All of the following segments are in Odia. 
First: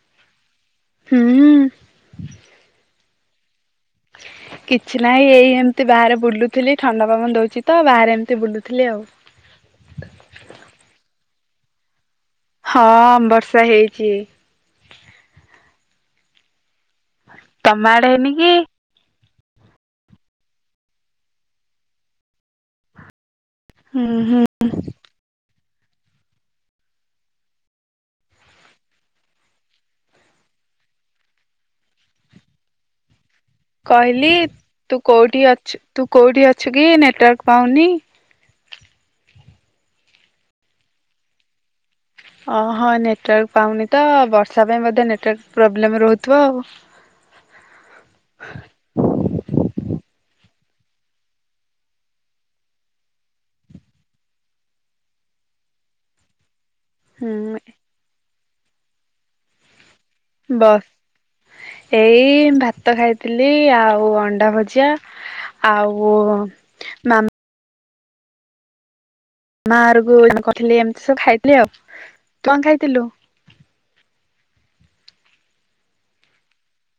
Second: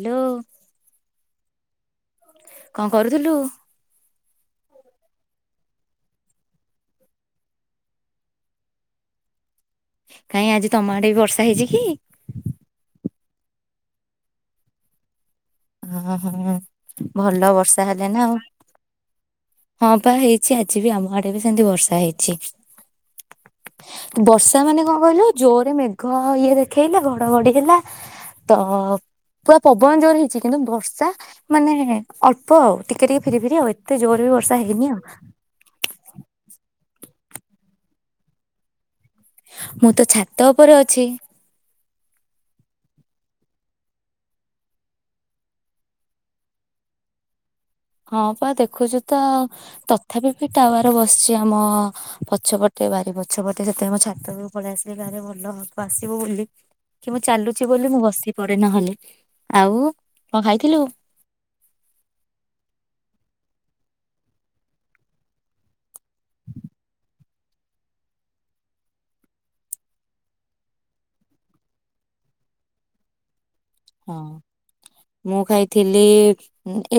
ହାଲୋ। ହୁଁ। କଣ କରୁଥୁଲୁ? କିଛି ନାହିଁ ଏଇ ଏମତି ବାହାରେ ବୁଲୁଥିଲି ଥଣ୍ଡା ପବନ ଦଉଚି ତ ବାହାରେ ଏମିତି ବୁଲୁଥିଲି ଆଉ। କାଇଁ ଆଜି ତମ ଆଡ଼େବି ବର୍ଷା ହେଇଚି କି? ହଁ ବର୍ଷା ହେଇଚି। ହଁ ହଁ। ଭଲ ବର୍ଷା ତମ ହେଲେ ଆଡେ ନା ହେଇନି ଆଉ। କି? ହଁ ପା ହେଇଚି ଆଜି ବି ଆମ ଆଡେ ବି ସେମିତି ବର୍ଷା ହେଇଚି। ହୁଁ ହୁଁ। ବର୍ଷା ମାନେ କଣ କଇଲୁ ଜୋ ରେ ମେଘ ଇଏ ଦେଖେଇଲା ଘଡଘଡି ହେଲା ତ ପୁରା ପବନ ଜୋରେ ହେଇଚି। କିନ୍ତୁ ବର୍ଷା ମାନେ ଅଳ୍ପ ଆଉ ଟିକେ ଟିକେ ଫିରି ଫିରି ଆଉ ଏତେ ଜୋର କହିଲି ବି ବର୍ଷା ହେଇନି ତୁ ଆଉ କୋଉଠି ଅଛୁ ତୁ କୋଉଠି ଅଛୁ କି ନେଟୱାର୍କ ପାଉନି। ମୁଁ ତ ଛାତ ଉପରେ ଅଛି। ଓହଁ ନେଟୱାର୍କ ପାଉନି ତ ବର୍ଷା ପାଇଁ ବୋଧେ ନେଟୱାର୍କ ପ୍ରୋବ୍ଲେମ୍ ରହୁଥିବ ଆଉ। ହଁ ପା ଦେଖୁଛୁ ତ ତଥାପି ବି ଟାୱାର ବସିଛି ଆମ ପଛପଟେ ବାରି ପଛ ପଟେ ସେଥିପାଇଁ ମୁଁ ଛାତ ପଳେଇ ଆସିଲି କାଳେ ଭଲ ଆସିବ ବୋଲି। କି ମୁଁ ହୁଁ ଚାଲୁଚି ବୋଲି ମୁଁ ବସି ପଡେ ନହେଲେ ଆଉ କଣ ଖାଇଥିଲୁ ବସ୍ ଏଇ ଭା ତ ଖାଇଥିଲି ଆଉ ଅଣ୍ଡା ଭଜା ଆଉ ଓ ମା ମା ଅରକୁ କହିଥିଲି ଏମିତି ସବୁ ଖାଇଥିଲି ଆଉ କଣ ଖାଇଥିଲୁ? ହଁ ମୁଁ ଖାଇଥିଲି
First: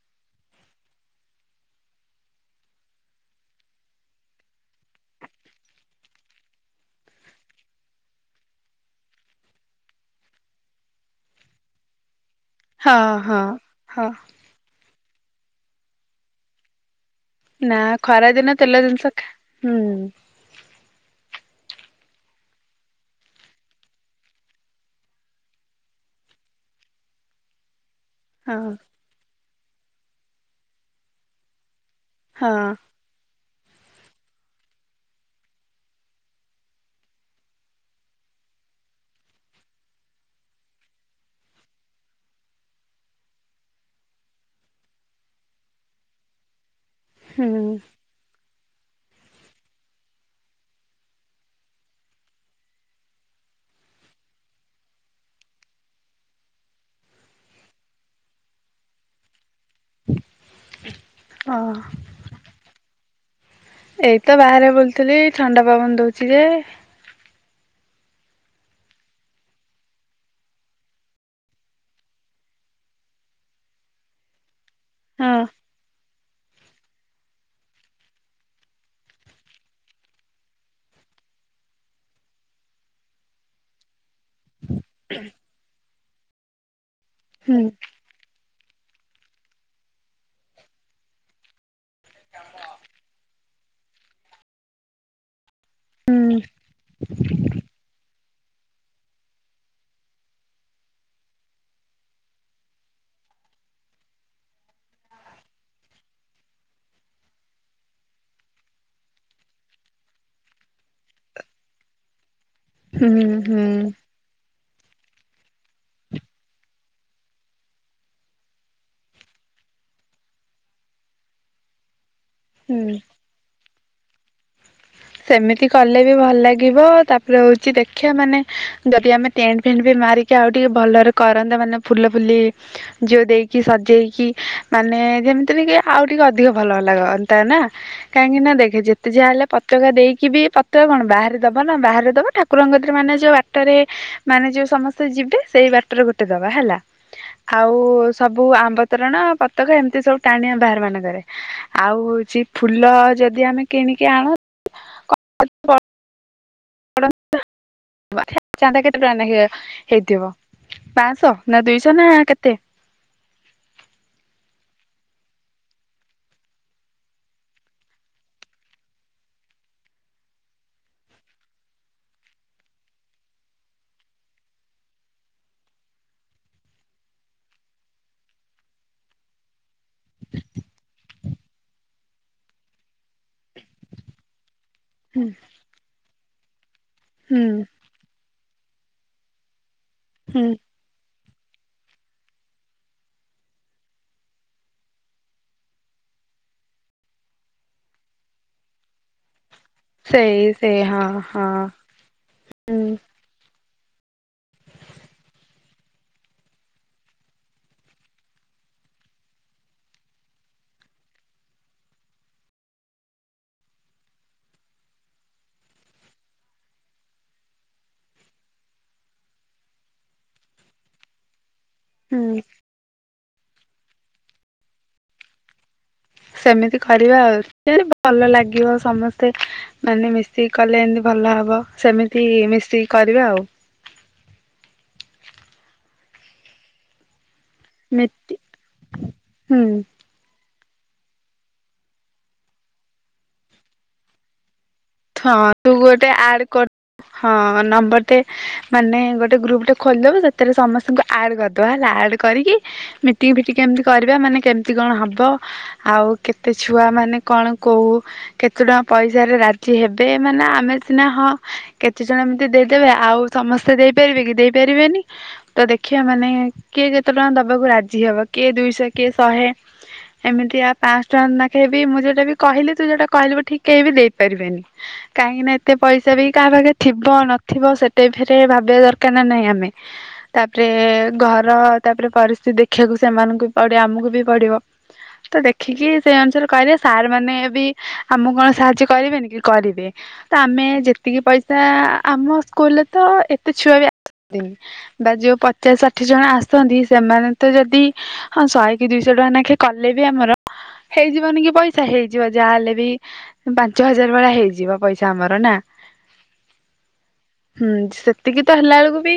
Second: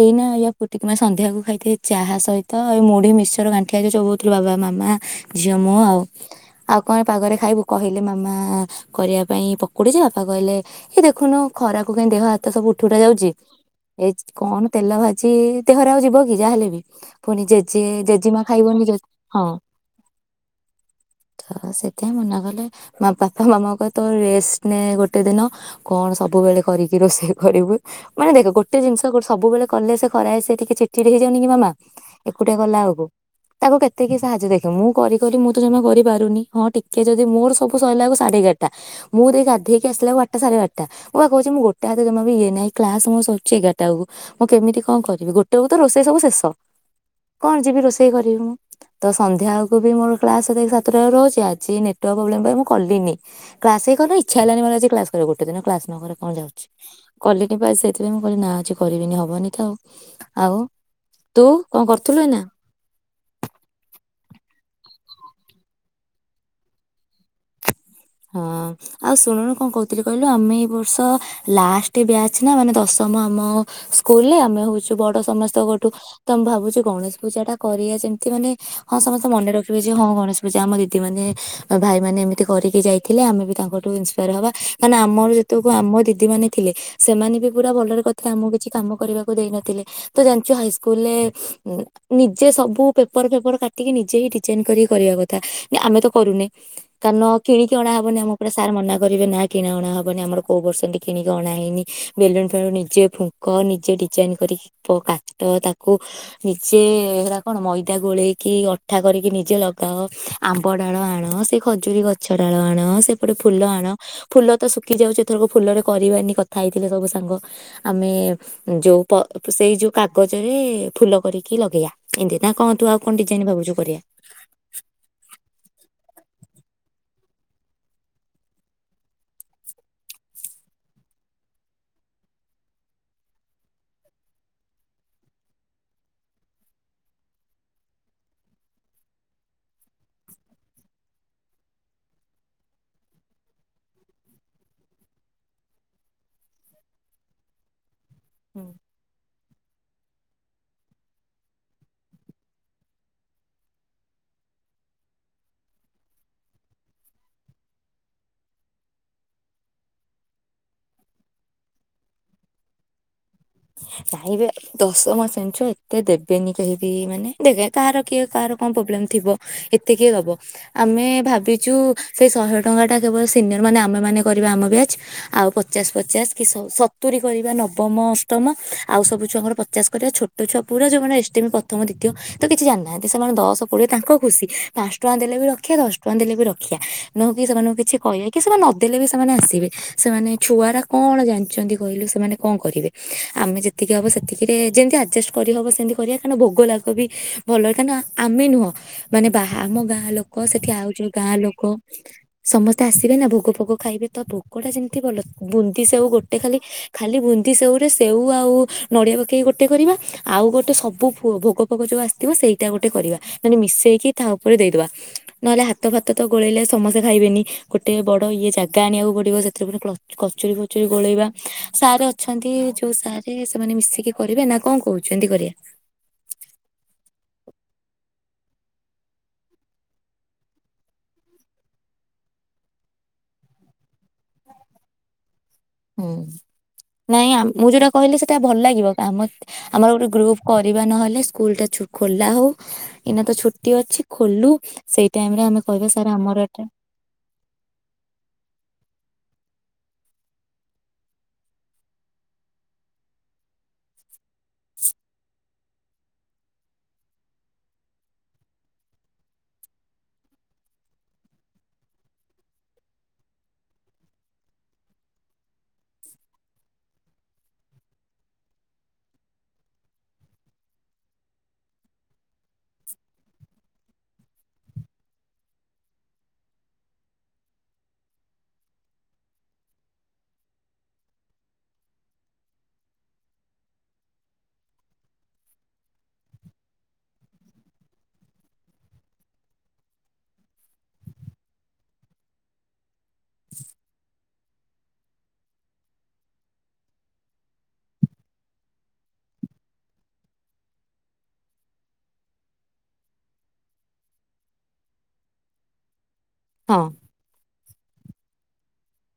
ଏଇନା ଇଆ ପୁଟିକି ନା ସନ୍ଧ୍ୟାକୁ ଖାଇଥିଲି ଚାହା ସହିତ ଏଇ ମୁଢି ମିଶ୍ଚର ଗାଣ୍ଠିଆ ଯୋଉ ଚୋବୋଉଥୁଲୁ ବାବା ମାମା ଝିଅ ମୁଁ ଆଉ ଆଉ କଣ ପାଗରେ ଖାଇବୁ କହିଲେ ମାମା କରିବା ପାଇଁ ପକୁଡ଼ିଯେ ବାପା କହିଲେ ଏ ଦେଖୁନୁ ଖରାକୁ କାଇଁ ଦେହ ହା ତ ସବୁ ଉଠି ହଁ ଉଠା ଯାଉଚି ହଁ ହଁ। ଏଇ କଣ ତେଲ ଭା ଚି ଦେହରେ ଆଉ ଯିବ କି ଯାହାହେଲେ ବି। ପୁଣି ନା ଜେଜେ ଖରା ଜେଜିମା ଦିନ ତେଲ ଖାଇବନି ଜେ ଜିନିଷ ଖା ହଁ ହୁଁ ତ ସେ [unintelligible] ମନା କଲେ ବାପା ମାମାଙ୍କୁ କଇଲେ ତୋର ରେଷ୍ଟ ନେ ଗୋଟେ ଦିନ କଣ ସବୁ ସବୁବେଳେ କରିକି ରୋଷେଇ କରିବୁ। ମାନେ ଦେଖ ହଁ ଗୋଟେ ଜିନିସ୍ ସବୁବେଳେ କଲେ ସେ ଖରାଏ ସେ ଟିକେ ଚିଡ ଚିଡ୍ ହେଇଯାଉନି କି ମାମା ଏକୁଟିଆ ହଁ କଲା ଏଳୁକୁ। ତାକୁ କେତେ କିି ସାହାଯ୍ୟ ଦେଖିବ ମୁଁ କରି କରି ମୁଁ ତ ଜମା କରିପାରୁନି ହଁ ଟିକେ ଯଦି ମୋର ସବୁ ସଇଲାକୁ ସାଢେ ଏଗାରଟା ମୁଁ ଦେଇ ଗାଧେଇକି ଆସିଲାକୁ ବାରଟା ସାଢେ ବାରଟା। ମୁଁ ପା କହୁଚି ମୁଁ ଗୋଟେ ହାତ ଜମା ବି ଇଏ ନାହିଁ ।କ୍ଲାସ ମୋର ସରୁଚି ଏଗାରଟା ବେଳକୁ ମୁଁ କେମିତି କଣ କରିବି ଗୋଟେ ବେଳକୁ ତ ରୋଷେଇ ସବୁ ଶେଷ। କଣ ହୁଁ ଯିବି ରୋଷେଇ କରିବି ମୁଁ। ତ ସନ୍ଧ୍ୟାକୁ ବି ମୋର କ୍ଲାସ ସାତଟାରେ ରହୁଚି ଆଜି ନେଟୱାର୍କ ପ୍ରୋବ୍ଲେମ ପାଇଁ ମୁଁ କଲିିନି କ୍ଲାସ ହେଇ [unintelligible] ଇଛା ହେଲାନି ମୋର ଆଜି କ୍ଲାସ କରିବାକୁ ଗୋଟେ ଦିନ କ୍ଲାସ। ରେ କଣ ଯାଉଛି କଲିନି ସେଥିପାଇଁ ମୁଁ କହିଲି ନାଁ ଆଜି କରିବିନି ହବନି। ଆଉ ତୁ ହଁ କଣ କରୁଥିଲୁ ନା ଏଇତ ବାହାରେ ବୁଲୁଥିଲି ଥଣ୍ଡା ପବନ ଦଉଛି ଯେ। ହଁ ଆଉ ଶୁଣୁନୁ କଣ କହୁଥିଲି କହିଲୁ ଆମେ ଏଇ ବର୍ଷ ଲାଷ୍ଟ ବ୍ୟାଚ ନା ମାନେ ଦଶମ ଆମ ସ୍କୁଲରେ ଆମେ ହଉଛୁ। କିୁ ବଡ ହଁ ସମସ୍ତଙ୍କଠୁ ତ ମୁଁ ଭାବୁଛି ଗଣେଶ ପୂଜା ଟା କରିବା ଯେମିତି ମାନେ ହଁ ସମସ୍ତେ ମନେ ରଖିବେ ଯେ ହଁ ଗଣେଶ ପୂଜା ଆମ ଦିଦି ମାନେ ଭାଇ ମାନେ ଏମିତି କରିକି ଯାଇ ଥିଲେ ଆମେ ତାଙ୍କଠୁ ହବା କାର ଆମ ଯେତେ ଆମ ଦିଦ ମାନେ ଥିଲେ ସେମାନେ ବି ହୁଁ ପୁରା ଭଲରେ କଥା ଆମକୁ କିଛି କାମ କରିବାକୁ ଦେଇ ନଥିଲେ ତ ଜାଣିଛୁ ହାଇସ୍କୁଲ ରେ ନିଜେ ସବୁ ପେପର ଫେପର କାଟିକି ନିଜେ ହିଁ ଡିଜାଇନ କରିକି କରିବା କଥା। ଆମେ ତ ହୁଁ କରୁନେ କାରଣ କିଣ ବ ଆମର ଗୋଟେ ସାର୍ ମନା କରିବେ ନା କିଣା ଅଣା ହେବନି ଆମର କୋଉ ବର୍ସ କିଣି ଅଣା ହେନି ବେଲୁନ୍ ଫେଲୁନ୍ ନିଜେ ଫୁଙ୍କ ନିଜେ ଡିଜାଇନ କରି କାଚ ତାକୁ ନିଜେ ହେରା କଣ ମଇଦା ଗୋଳେଇକି ଅଠା କରିକି ନିଜେ ଲଗାଅ ଆମ୍ବ ଡାଳ ଆଣ ସେ ଖଜୁରୀ ଗଛ ଛଡାଳ ଆଣ ହୁଁ ସେପଟେ ଫୁଲ ହୁଁ ଆଣ ଫୁଲ ତ ଶୁଖି ଯାଉଛିଥରକୁ। ଫୁଲରେ କରିବାନି କଥା ହେଇ ଥିଲେ ସବୁ ସାଙ୍ଗ ଆମେ ଯୋଉ ସେଇ ଯୋଉ କାଗଜରେ ଫୁଲ କରିକି ଲଗେଇବା। ଏମିତି ତା କହନ୍ତୁ ହୁଁ ଆଉ କଣଡିଜାଇନ ଭାବୁ କରିବାରେ ସେମିତି କଲେ ବି ଭଲ ଲାଗିବ ତାପରେ ହଉଛି ଦେଖିବା ମାନେ ଯଦି ଆମେ ଟେଣ୍ଟ ଫେଣ୍ଟ ବି ମାରିକି ଆଉ ଟିକେ ଭଲରେ କରନ୍ତା ମାନେ ଫୁଲ ଫୁଲି ଜି ଦେଇକି ସଜେଇକି ମାନେ ଯେମିତି ଆଉ ଟିକେ ଅଧିକ ଭଲ ଲାଗନ୍ତା ନା। କାହିଁକି ନା ଦେଖେ ଯେତେ ଯାହା ହେଲେ ଟକା ଦେଇକି ବି ପତ୍ର କଣ ବାହାରେ ଦବ ନା ବାହାରେ ଦବ ଠାକୁରଙ୍ଗତ ମାନେ ଯୋଉ ବାଟରେ ମାନେ ଯୋଉ ସମସ୍ତେ ଯିବେ ସେଇ ବାଟରେ ଗୋଟେ ଦବା ହେଲା ଆଉ ସବୁ ଆମ୍ବତରଣ ତକ ଏମିତି ସବୁ ଟାଣିବା ବାହାର ମାନଙ୍କରେ ଆଉ ହଉଛି ଫୁଲ ଯଦି ଆମେ କିଣିକି ଆଣ [inaudible] [inaudible] ଚାନ୍ଦା କେତେ ଟଙ୍କା ହେଇଥିବ ପାଞ୍ଚଶହ ନା ଦୁଇଶହ ନା କେତେ? କାଇଁବେ ଦଶ ମାସେଣ୍ ଏତେ ଦେବେନି କେହିବି ମାନେ ଦେଖ କାହାର କିଏ କାହାର କଣ ପ୍ରୋବ୍ଲେମ ଥିବ ଏତେ କିଏ ଦବ ଆମେ ଭାବିଛୁ ସେ ଶହେ ଟଙ୍କା ଟା କେବଳ ସିନିୟର ମାନେ ଆମେ ମାନ କରିବା ଆମ ବ୍ୟାଚ ଆଉ ପଚାଶ ପଚାଶ କି ସତୁରି କରିବା ନବମ ତମ ଆଉ ସବୁ ଛୁଆଙ୍କର ପଚାଶ କରିବା ଛୋଟ ଛୁଆ ପୁରା ଯୋଉମାନେ ଏଷ୍ଟମୀ ପ୍ରଥମ ଦ୍ୱତୀୟ ତ କିଛି ଜାଣିନାହାନ୍ତି ସେମାନେ ଦଶ କୋଡ଼ିଏ ତାଙ୍କ ଖୁସି ପାଞ୍ଚ ଟଙ୍କା ହୁଁ ଦେଲେ ବି ରଖିବା ଦଶ ଟଙ୍କା ଦେଲେ ବି ରଖ ରଖଆ ନହଁ କି ହୁଁ ସେମାନଙ୍କୁ କିଛି କହିବା କି ସେମାନେ ଦେଲେ ବି ସେମାନେ ଆସିବେ। ସେମାନେ ହୁଁ ଛୁଆର କଣ ଜାଣି ଛନ୍ତି କହିଲୁ ସେମାନେ କଣ କରିବେ? ଆମେ ଯେତିକି ହବ ସେତିକିରେ ଯେମିତି ଆଡଜଷ୍ଟ କରିହବ ସେମତି କରିବା କ ଭୋଗ ଲାଗବ ବି ଭଲରେ କାଁକ ନା ଆମେ ନୁହଁ ମାନେ ବା ଆମ ଗାଁ ଲୋକ ସେଇ ସେଠି ସେଇ ଆଉ ହଁ ଯୋଉ ଗାଁ ହଁ ଲୋକ ସମସ୍ତେ ହୁଁ ଆସିବେ ନା ଭୋଗ ଫୋଗ ଖାଇବେ ତ ଭୋଗଟା ଯେମିତି ଭଲ ବୁନ୍ଦି ସେଉ ଗୋଟେ ଖାଲି ଖାଲି ବୁନ୍ଦି ସେଓ ରେ ସେଉ ଆଉ ନଡିଆ ପକେଇ ଗୋଟେ କରିବା ଆଉ ଗୋଟେ ସବୁ ଭୋଗ ଫୋଗ ଯୋଉ ଆସିିବ ସେଇଟା ଗୋଟେ କରିବା ମିଶେଇକି ତା ଉପରେ ଦେଇଦବା ନହେଲେ ହାତ ଫାତ ତ ଗୋଳେଇଲେ ସମସ୍ତେ ଖାଇବେନି ଗୋଟେ ବଡ ଇଏ ଜାଗା ଆଣିବାକୁ ପଡିବ ସେଥିରେ ଗ କଚୁରୀ ଫଚୁରୀ ଗୋଳେଇବା ସାର୍ ହୁଁ ଅଛନ୍ତି ଯୋଉ ସାରେ ସେମାନେ ମିଶିକି କରିବେ ନା କଣ କହୁଛନ୍ତି କରିବା। ସେମିତି କରିବା ଆଉ। ଭଲ ଲାଗିବ ସମସ୍ତେ ମାନେ ମିଶିକି କଲେ ଏମିତି ଭଲ ହବ ସେମିତି ମିଶିକି କରିବା ଆଉ। ହୁଁ ନାଇଁ ଆ ମୁଁ ଯୋଉଟା କହିଲି ମିଟି ସେଟା ଭଲ ଲାଗିବ ହୁଁ ଆମର ଗୋଟେ ଗ୍ରୁପ କରିବା ନହେଲେ ସ୍କୁଲ ଟା ଖୋଲା ହଉ ଏଇନା ତ ଛୁଟି ଅଛି ଖୋଲୁ ସେଇ ଟାଇମ ହଁ ରେ ଆମେ ତୁ କହିବା ସାର୍ ଗୋଟେ ଆମର ଆଡ ଏଟା କର ହଁ ନମ୍ବରଟେ ମାନେ ଗୋଟେ ଗୋଟେ ଗ୍ରୁପ ଟା ଖୋଲିଦେବ ସେଥିରେ ସମସ୍ତଙ୍କୁ ଆଡ କରିଦବା ହେଲା ଆଡ କରିକି ମିଟିଙ୍ଗ ଫିଟି ଏମିତି କରିବା ମାନେ କେମିତି କଣ ହବ ଆଉ କେତେ ଛୁଆ ମାନେ କଣ କହୁ କେତେ ଟଙ୍କା ପଇସାରେ ହେବେ ମାନେ ଆମେ ସିନା ହଁ କେତେ ଜଣ ଏମିତି ଦେଇଦେବେ ଆଉ ସମସ୍ତେ ଦେଇପାରିବେ କି ଦେଇପାରିବେନି ତ ଦେଖିବା ମାନେ କିଏ କେତେ ଟଙ୍କା ଦେବାକୁ ରାଜି ହବ କିଏ ଦୁଇଶହ କିଏ ଶହେ ଏମିତି ଆ ପାଞ୍ଚ ଟଙ୍କା ନ ଖାଇବି ମୁଁ ଯେଉଁଟା ବି କହିଲି ତୁ ଯୋଉଁଟା କହିଲୁ ଠିକ କହିବି ଦେଇ କାହିଁକି ନା ଏତେ ପଇସା ବି କାହା ପାଖରେ ଥିବ ନଥିବ ସେଟା ଫରେ ଭାବିବା ଦରକାର ନା ନହିଁ ।ଆମେ ତାପରେ ଘର ତାପରେ ପରିସ୍ଥିତି ଦେଖିବାକୁ ସେମାନଙ୍କୁ ପଡିବ ଆମକୁ ବି ପଡିବ ତ ଦେଖିକି ସେଇ ଅନୁସାରେ କହିଲେ ସାର୍ ମାନେ ବି ଆମକୁ କଣ ସାହାଯ୍ୟ କରିବେନି କି କରିବେ ତ ଆମେ ଯେତିକି ପଇସା ଆମ ସ୍କୁଲରେ ତ ଏତେ ଛୁଆ ବି ଆ ବା ଯୋଉ ପଚାଶ ଷାଠିଏ ଜଣ ଆସନ୍ତି ସେମାନେ ତ ଯଦି ହଁ ଶହେ କି ଦିଇଶହ ଟଙ୍କା ନଖେ କଲେ ବି ଆମର ହେଇଯିବନି କି ପଇସା ହେଇଯିବ ଯାହାହଲେ ବି ପାଞ୍ଚ ହଜାର ଭଳିଆ ହେଇଯିବ ପଇସା ଆମର ନା ହଁ ହୁଁ ସେ ସେତିକି ତ ହେଲା ବେଳକୁ ବି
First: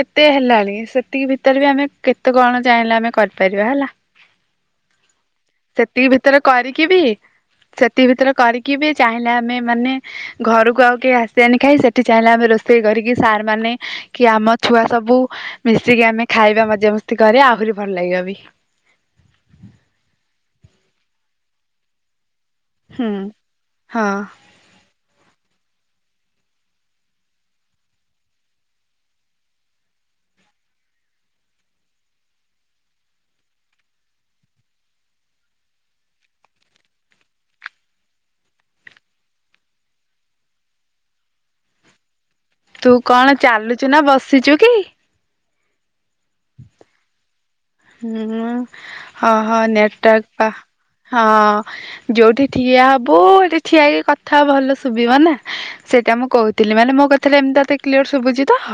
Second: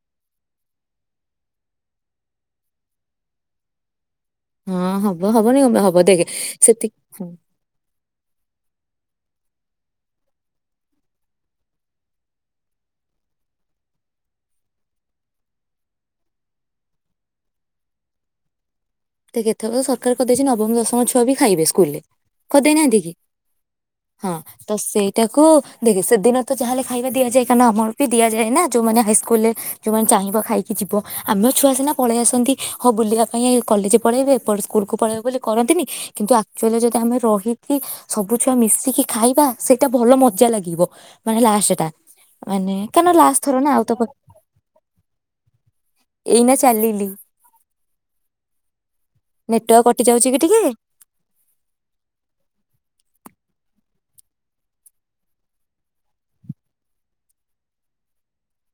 କେତେ ହେଲାଣି ସେତିକି ଭିତରେ ବି ଆମେ କେତେ କଣ ଚାହିଁଲେ ଆମେ କରିପାରିବା ହେଲା। ହଁ ହବ ହବନି କଣ ପାଇଁ ହବ ସେତିକି ଦେଖେ ଭିତରେ କରିକି ସେତିକି ବି ହଁ ସେତିକି ଭିତରେ କରିକି ଚାହିଁଲେ ଆମେ ମାନେ ଘରକୁ ଆଉ କେହି ଆସିବାନି ଖାଇ ସେଠି ଚାହିଁଲେ ଆମେ ରୋଷେଇ କରିକି ସାର୍ ମାନେ କି ଆମ ଛୁଆ ସବୁ ମିଶିକି ଆମେ ଖାଇବା ମଜାମସ୍ତି କରିବା ଆହୁରି ଭଲ ଲାଗିବ ବି। ଦେଖେ ଏଥର ତ ସରକାର କରିଦେଇଛି ନବମ ଦଶମ ଛୁଆ ବି ଖାଇବେ ସ୍କୁଲ ରେ କରିଦେଇନାହାନ୍ତି ହୁଁ କି ହଁ ତ ସେଇଟାକୁ ଦେଖେ ସେଦିନ ତ ଯାହାହେଲେ ଖାଇବା ଦିଆଯାଏ କାରଣ ଆମର ବି ଦିଆଯାଏ ନା ଯୋଉମାନେ ହାଇସ୍କୁଲ ରେ ଯୋଉମାନେ ଚାହିଁବ ଖାଇକି ଯିବ ଆମ ଛୁଆ ସିନା ପଳେଇଆସନ୍ତି ହଉ ବୁଲିବା ପାଇଁ କଲେଜ ପଳେଇବେ ଏପଟ ସ୍କୁଲକୁୁ ପଳେଇବେ ବୋଲି କରନ୍ତିନି କିନ୍ତୁ ଆକ୍ଚୁଆଲି ଯଦି ଆମେ ରହିକି ସବୁ ଛୁଆ ମିଶିକି ଖାଇବା ସେଇଟା ଭଲ ମଜା ଲାଗିବ ମାନେ ଲାଷ୍ଟ ଟା। ମାନେ ତୁ କାରଣ କଣ ଲାଷ୍ଟ ଥର ଆଉ ତ ଚାଲୁଛୁ ନା ବସିଛୁ କି? ଏଇନା ଚାଲିଲି ହୁଁ ହଁ ହଁ କଟି ନେଟୱାର୍କ ଯାଉଛି କି ପା ଟିକେ ହଁ ଯୋଉଠି ଠିଆ ହବୁ। ଠିଆ ହେଇକି କଥା ଭଲ ଶୁଭିବ ନା ସେଇଟା ମୁଁ କହୁଥିଲି ମାନେ ମୋ କଥାଟା ଏମିତି ତତେ କ୍ଲିୟର ଶୁଭୁଛି ତ।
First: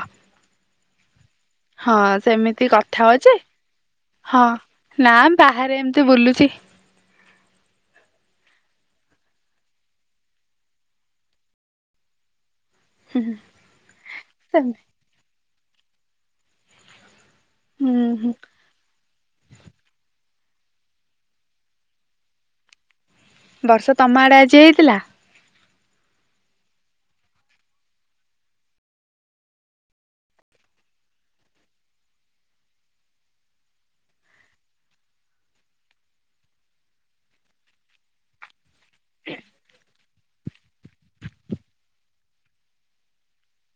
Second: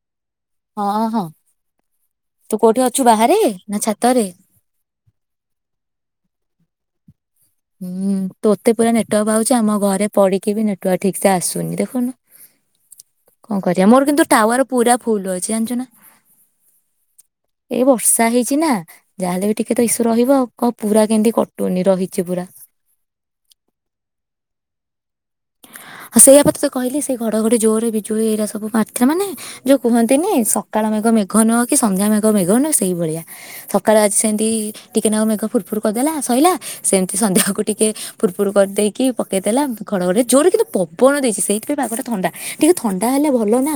ହଁ ହଁ ହଁ ତୁ ସେମିତି କୋଉଠି କଥା ଅଛୁ ହଉ ଯେ ବାହାରେ ନା ଛା ହଁ ନା ବାହାରେ ଏମତି ବୁଲୁଛି। ହୁଁ ତୋତେ ପୁରା ନେଟୱାର୍କ ପାଉଛି ଆମ ଘରେ ପଡିକି ବି ନେଟୱାର୍କ ଠିକ ସେ ଆସୁନି ଦେଖୁନୁ। କଣ କରିବା ମୋର କିନ୍ତୁ ଟାୱାର ପୁରା ଫୁଲ ଅଛି। ଜାଣିଛୁ ନା। ଏଇ ହୁଁ ବର୍ଷା ହୁଁ ହେଇଛି ନା। ଯାହାହେଲେ ବି ଟିକେ ତ ଇସୁ ରହିବ କହ ପୁରା କେମିତି କଟୁନି ରହି ରହିଛି ପୁରା। ବର୍ଷା ତମ ଆଡେ ଆଜି ହେଇଥିଲା। ସେଇଆପା ତତେ କହିଲି ସେ ଘଡଘଡି ଜୋରେ ବିଜୁଳି ଏଇଟା ସବୁ ମାରିଥିଲା ମାନେ ଯୋଉ କୁହନ୍ତିନି ସକାଳ ମେଘ ମେଘ ନୁହ କି ସନ୍ଧ୍ୟା ମେଘ ମେଘ ନୁହ ସେଇଭଳିଆ ସକାଳେ ଆଜି ସେମିତି ଟିକେ ନାକୁ ମେଘ ଫୁୁରଫୁୁର କରିଦେଲା ସରିଲା ସେମିତି ସନ୍ଧ୍ୟାକୁ ଟିକେ ଫୁରଫୁୁର କରିଦେଇକି କି ପକେଇ ଦେଲା ଘଡ଼ଘଡ଼ି ଜୋରେ କିନ୍ତୁ ପବନ ଦେଇଛି ସେଇଥିପାଇଁ ପାଗଟା ଥଣ୍ଡା ଟିକେ ଥଣ୍ଡା ହେଲେ ଭଲ ନା।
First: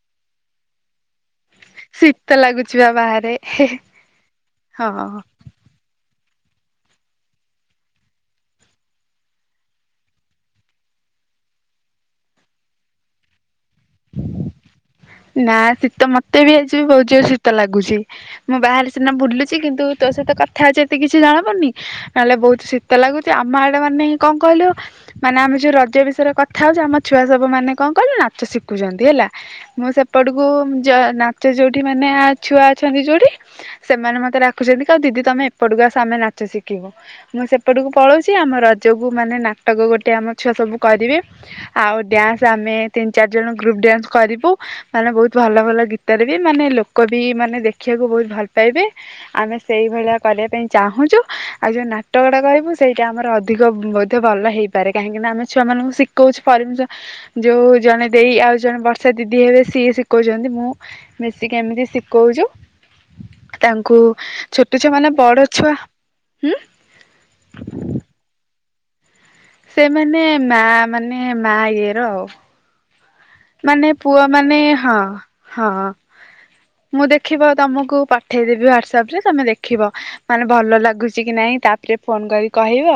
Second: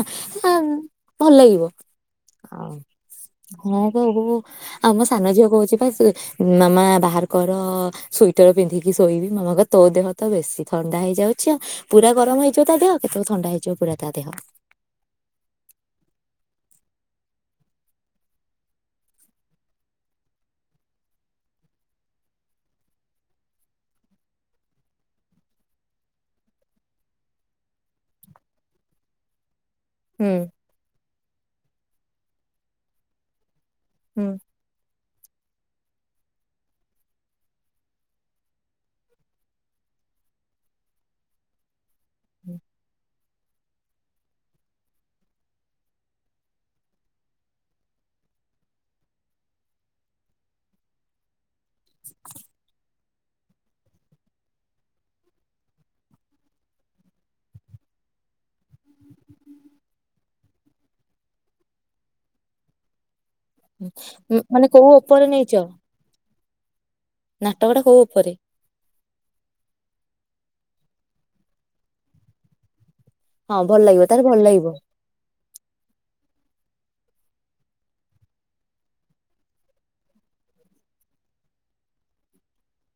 ଭଲ ଲାଗିବ ଶୀତ ଆଉ ଲାଗୁଛି ବା ବାହାରେ ହଁ କବ ଆମ ହଁ। ସାନ ଝିଅ କହୁଛି ପା ମାମା ବାହାରକର ସ୍ଵିଟର ପିନ୍ଧିକି ଶୋଇବି ମାମାଙ୍କ ତୋ ଦେହ ତ ବେଶି ଥଣ୍ଡା ହେଇଯାଉଛି। ପୁରା ଗରମ ହେଇଯିବ ତା ଦେହ କେତେବେଳେ ଥଣ୍ଡା ହେଇଯିବ ପୁରା ତା ଦେହମ୍। ନା ଶୀତ ମତେ ବି ଆଜିବି ବହୁତ ଜୋରେ ଶୀତ ଲାଗୁଛି ମୁଁ ବାହାରେ ସିନା ବୁଲୁଛି କିନ୍ତୁ ତୋ ସହିତ କଥା ହଉଛି ଏତେ କିଛି ଜଣା ପଡୁନି ନହେଲେ ବହୁତ ଶୀତ ଲାଗୁଛି ଆମ ଆଡେ ମାନେ କଣ କହିଲୁ ମାନେ ଆମେ ଯୋଉ ରଜ ବିଷୟରେ କଥା ହଉଛି ଆମ ଛୁଆ ସବୁ ମାନେ କଣ କହିଲୁ ନାଚ ଶିଖୁଛନ୍ତି ହେଲା। ମୁଁ ହୁଁ ସେପଟକୁ ଯଏନ ସେ ଯୋଉଠି ମାନେ ଆ ଛୁଆ ଅଛନ୍ତି ଯୋଉଠି। ସେମାନେ ହୁଁ। ମତେ ଡାକୁଛନ୍ତି। ତ ଦିଦି ତମେ ଏପଟକୁ ଆସ ଆମେ ନାଚ ଶିଖିବୁ ମୁଁ ସେପଟକୁ ପଳଉଛି ଆମ ରଜକୁ ମାନେ ନାଟକ ଗୋଟେ ଆମ ଛୁଆ ସବୁ କରିବ। ଆଉ ଡ୍ଯାନ୍ସ ଆମେ ତି ଚାରିଜଣ ଗ୍ରୁପ୍ ଡ୍ୟାନ୍ସ କରିବୁ। ମାନେ ବହୁତ ଭଲ ଭଲ ଗୀତରେ ବି ମାନେ ଲୋକ ବି ମାନେ ଦେଖିବାକୁ ବହୁତ ଭଲ ପାଇବେ ଆମେ ସେଇଭଳିଆ କରିବା ପାଇଁ ଚାହୁଁଛୁ ଆଉ ଯୋଉ ନାଟକ ଟା କରିବୁ ସେଇଟା ଆମର ଅଧିକ ବୋଧେ ଭଲ ହେଇପାରେ କାହିଁକି ନା ଆମେ ଛୁଆ ମାନଙ୍କୁ ଶିଖଉଛୁ ପରମିସନ ଯୋଉ ଜଣେ ଦେଇ ଆଉ ଜଣେ ବର୍ଷା। ଦିଦି ହେବେ ସିଏ ଶିଖଉଛନ୍ତି ମୁଁ ମିଶିକି ଏମିତି ଶିଖଉଛୁ। ତାଙ୍କୁ ମାନେ ଛୋଟ ଛୁଆ କୋଉ ମାନେ ଉପରେ ବଡ଼ ନେଇଛ ଛୁଆ ହୁଁ ନାଟକ ଟା କଉ ଉପରେ। ସେମାନେ ମା ମାନେ ମା ଇଏର ଆଉ। ହଁ ଭଲ ମାନେ ଲାଗିବ ତାର ପୁଅ ଭଲ ମାନେ ଲାଗିବ। ହଁ ହଁ ମୁଁ ଦେଖିବ ତମକୁ ପଠେଇଦେବି ହ୍ଵାଟସଆପ ରେ ତମେ ଦେଖିବ ମାନେ ଭଲ ଲାଗୁଛି କି ନାଇଁ ତାପରେ ଫୋନ କରି କହିବ।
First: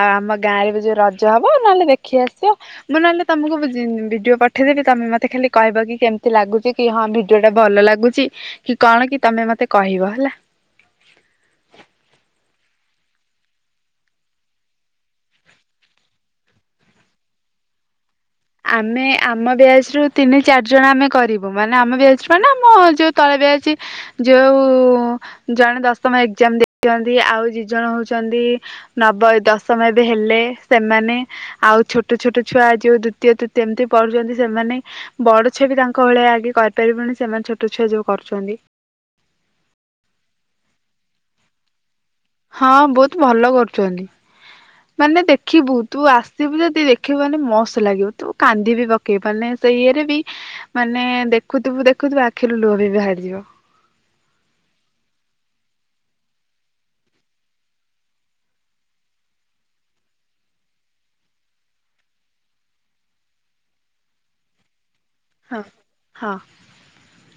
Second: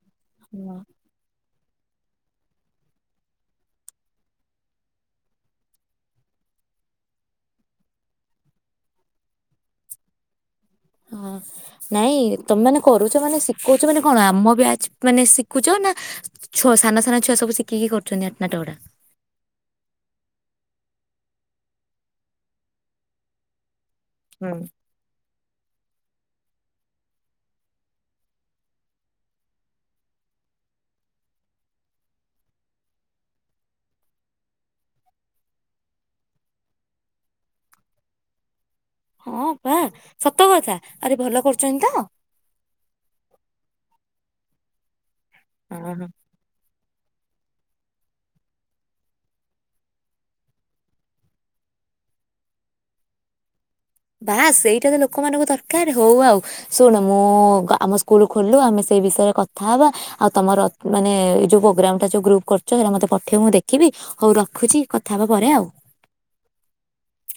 ଆଉ ଆମ ଗାଁ ରେ ହଁ। ବି ଯୋଉ ରଜ ହବ ନହେଲେ ଦେଖ ଦେଖି ଆସିବ ମୁଁ ନହେଲେ ତମକୁ ବିଜି -ଭିଡିଓ ପଠେ ଉଠେଇଦେବି ତମେ ମତେ ଖାଲି କହିବ କି କେମିତି ଲାଗୁଛି କି ହଁ ଭିଡିଓ ଟା ଭଲ ଲାଗୁଛି କି କଣ କି ତମେ ମତେ କହିବ ହେଲା। ନାଇଁ ତମେ ମାନେ କରୁଛ ମାନେ ଶିଖଉଛ ମାନେ କଣ ଆମ ବ୍ୟାଚ ମାନେ ଶିଖୁଛ ନା ଛୁଆ ସାନ ସାନ ଛୁଆ ସବୁ ଶିଖିକି କରୁଛ। ଆମେ ଆମ ବ୍ୟାଜରୁୁ। ତିନି ଚାରି ଜଣ ଆମେ କରିବୁ ମାନେ ଆମେ ବ୍ୟାଚ ମାନେ ଆମ ଯୋଉ ତଳ ବ୍ୟାଚ। ଯଉ ହୁଁ। ଜଣେ ଦଶମ ଏକ୍ଜାମ ଦେଇଛନ୍ତି ଆଉ ଦି ଜଣ ହଉଛନ୍ତି ନବ ଦଶମ ଏବେ ହେଲେ ସେମାନେ ଆଉ ଛୋଟ ଛୋଟ ଛୁଆ ଯଉ ଦୁ ଦ୍ୱିତୀୟ ତୃତୀୟ ଏମତି ପଢୁଛନ୍ତି ସେମାନେ ବଡ ଛୁଆ ବି ତାଙ୍କ ଭଳିଆ ଆଗେ କରିପାରିବୁନି ସେମାନେ ଛୋଟ ଛୁଆ ଯୋଉ କରୁଛନ୍ତି। ହଁ ପା ସତ କଥା ଆରେ ଭଲ କରୁଛନ୍ତି ତ। ହଁ ବହୁତ ଭଲ କରୁଛନ୍ତି। ମାନେ ଦେଖିବୁ ତ। ତୁ ଆସିବୁ ଯଦି ଦେଖି ଆସିବୁ ମାନେ ମସ୍ତ ଲାଗିବ ତୁ କାନ୍ଦି ବିି ପକେଇବୁ ମାନେ ସେଇରେ ବି ମାନେ ଦେଖୁଥିବୁ ଦେଖୁଥିବୁ ଆଖିରୁ ଲୁହ ବି ବାହାରିଯିବ। ବା ସେଇଟା ତ ଲୋକମାନଙ୍କ ଦରକାର ହଉ ଆଉ ଶୁଣ ମୁଁ ଆମ ସ୍କୁଲ ଖୋଲୁ ଆମେ ସେଇ ବିଷୟରେ କଥାହବା ଆଉ ତମର ମାନେ ଏ ଯୋଉ ପ୍ରୋଗ୍ରାମ ଟା ଯୋଉ ଗ୍ରୁପ କରୁଛ ହେରା ମତେ ପଠେଇବ ମୁଁ ଦେଖିବି ହଉ ରଖୁଛି। କଥା ହବା ପରେ ହଁ ଆଉ ହଁ।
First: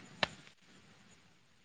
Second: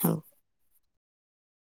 ହଉ।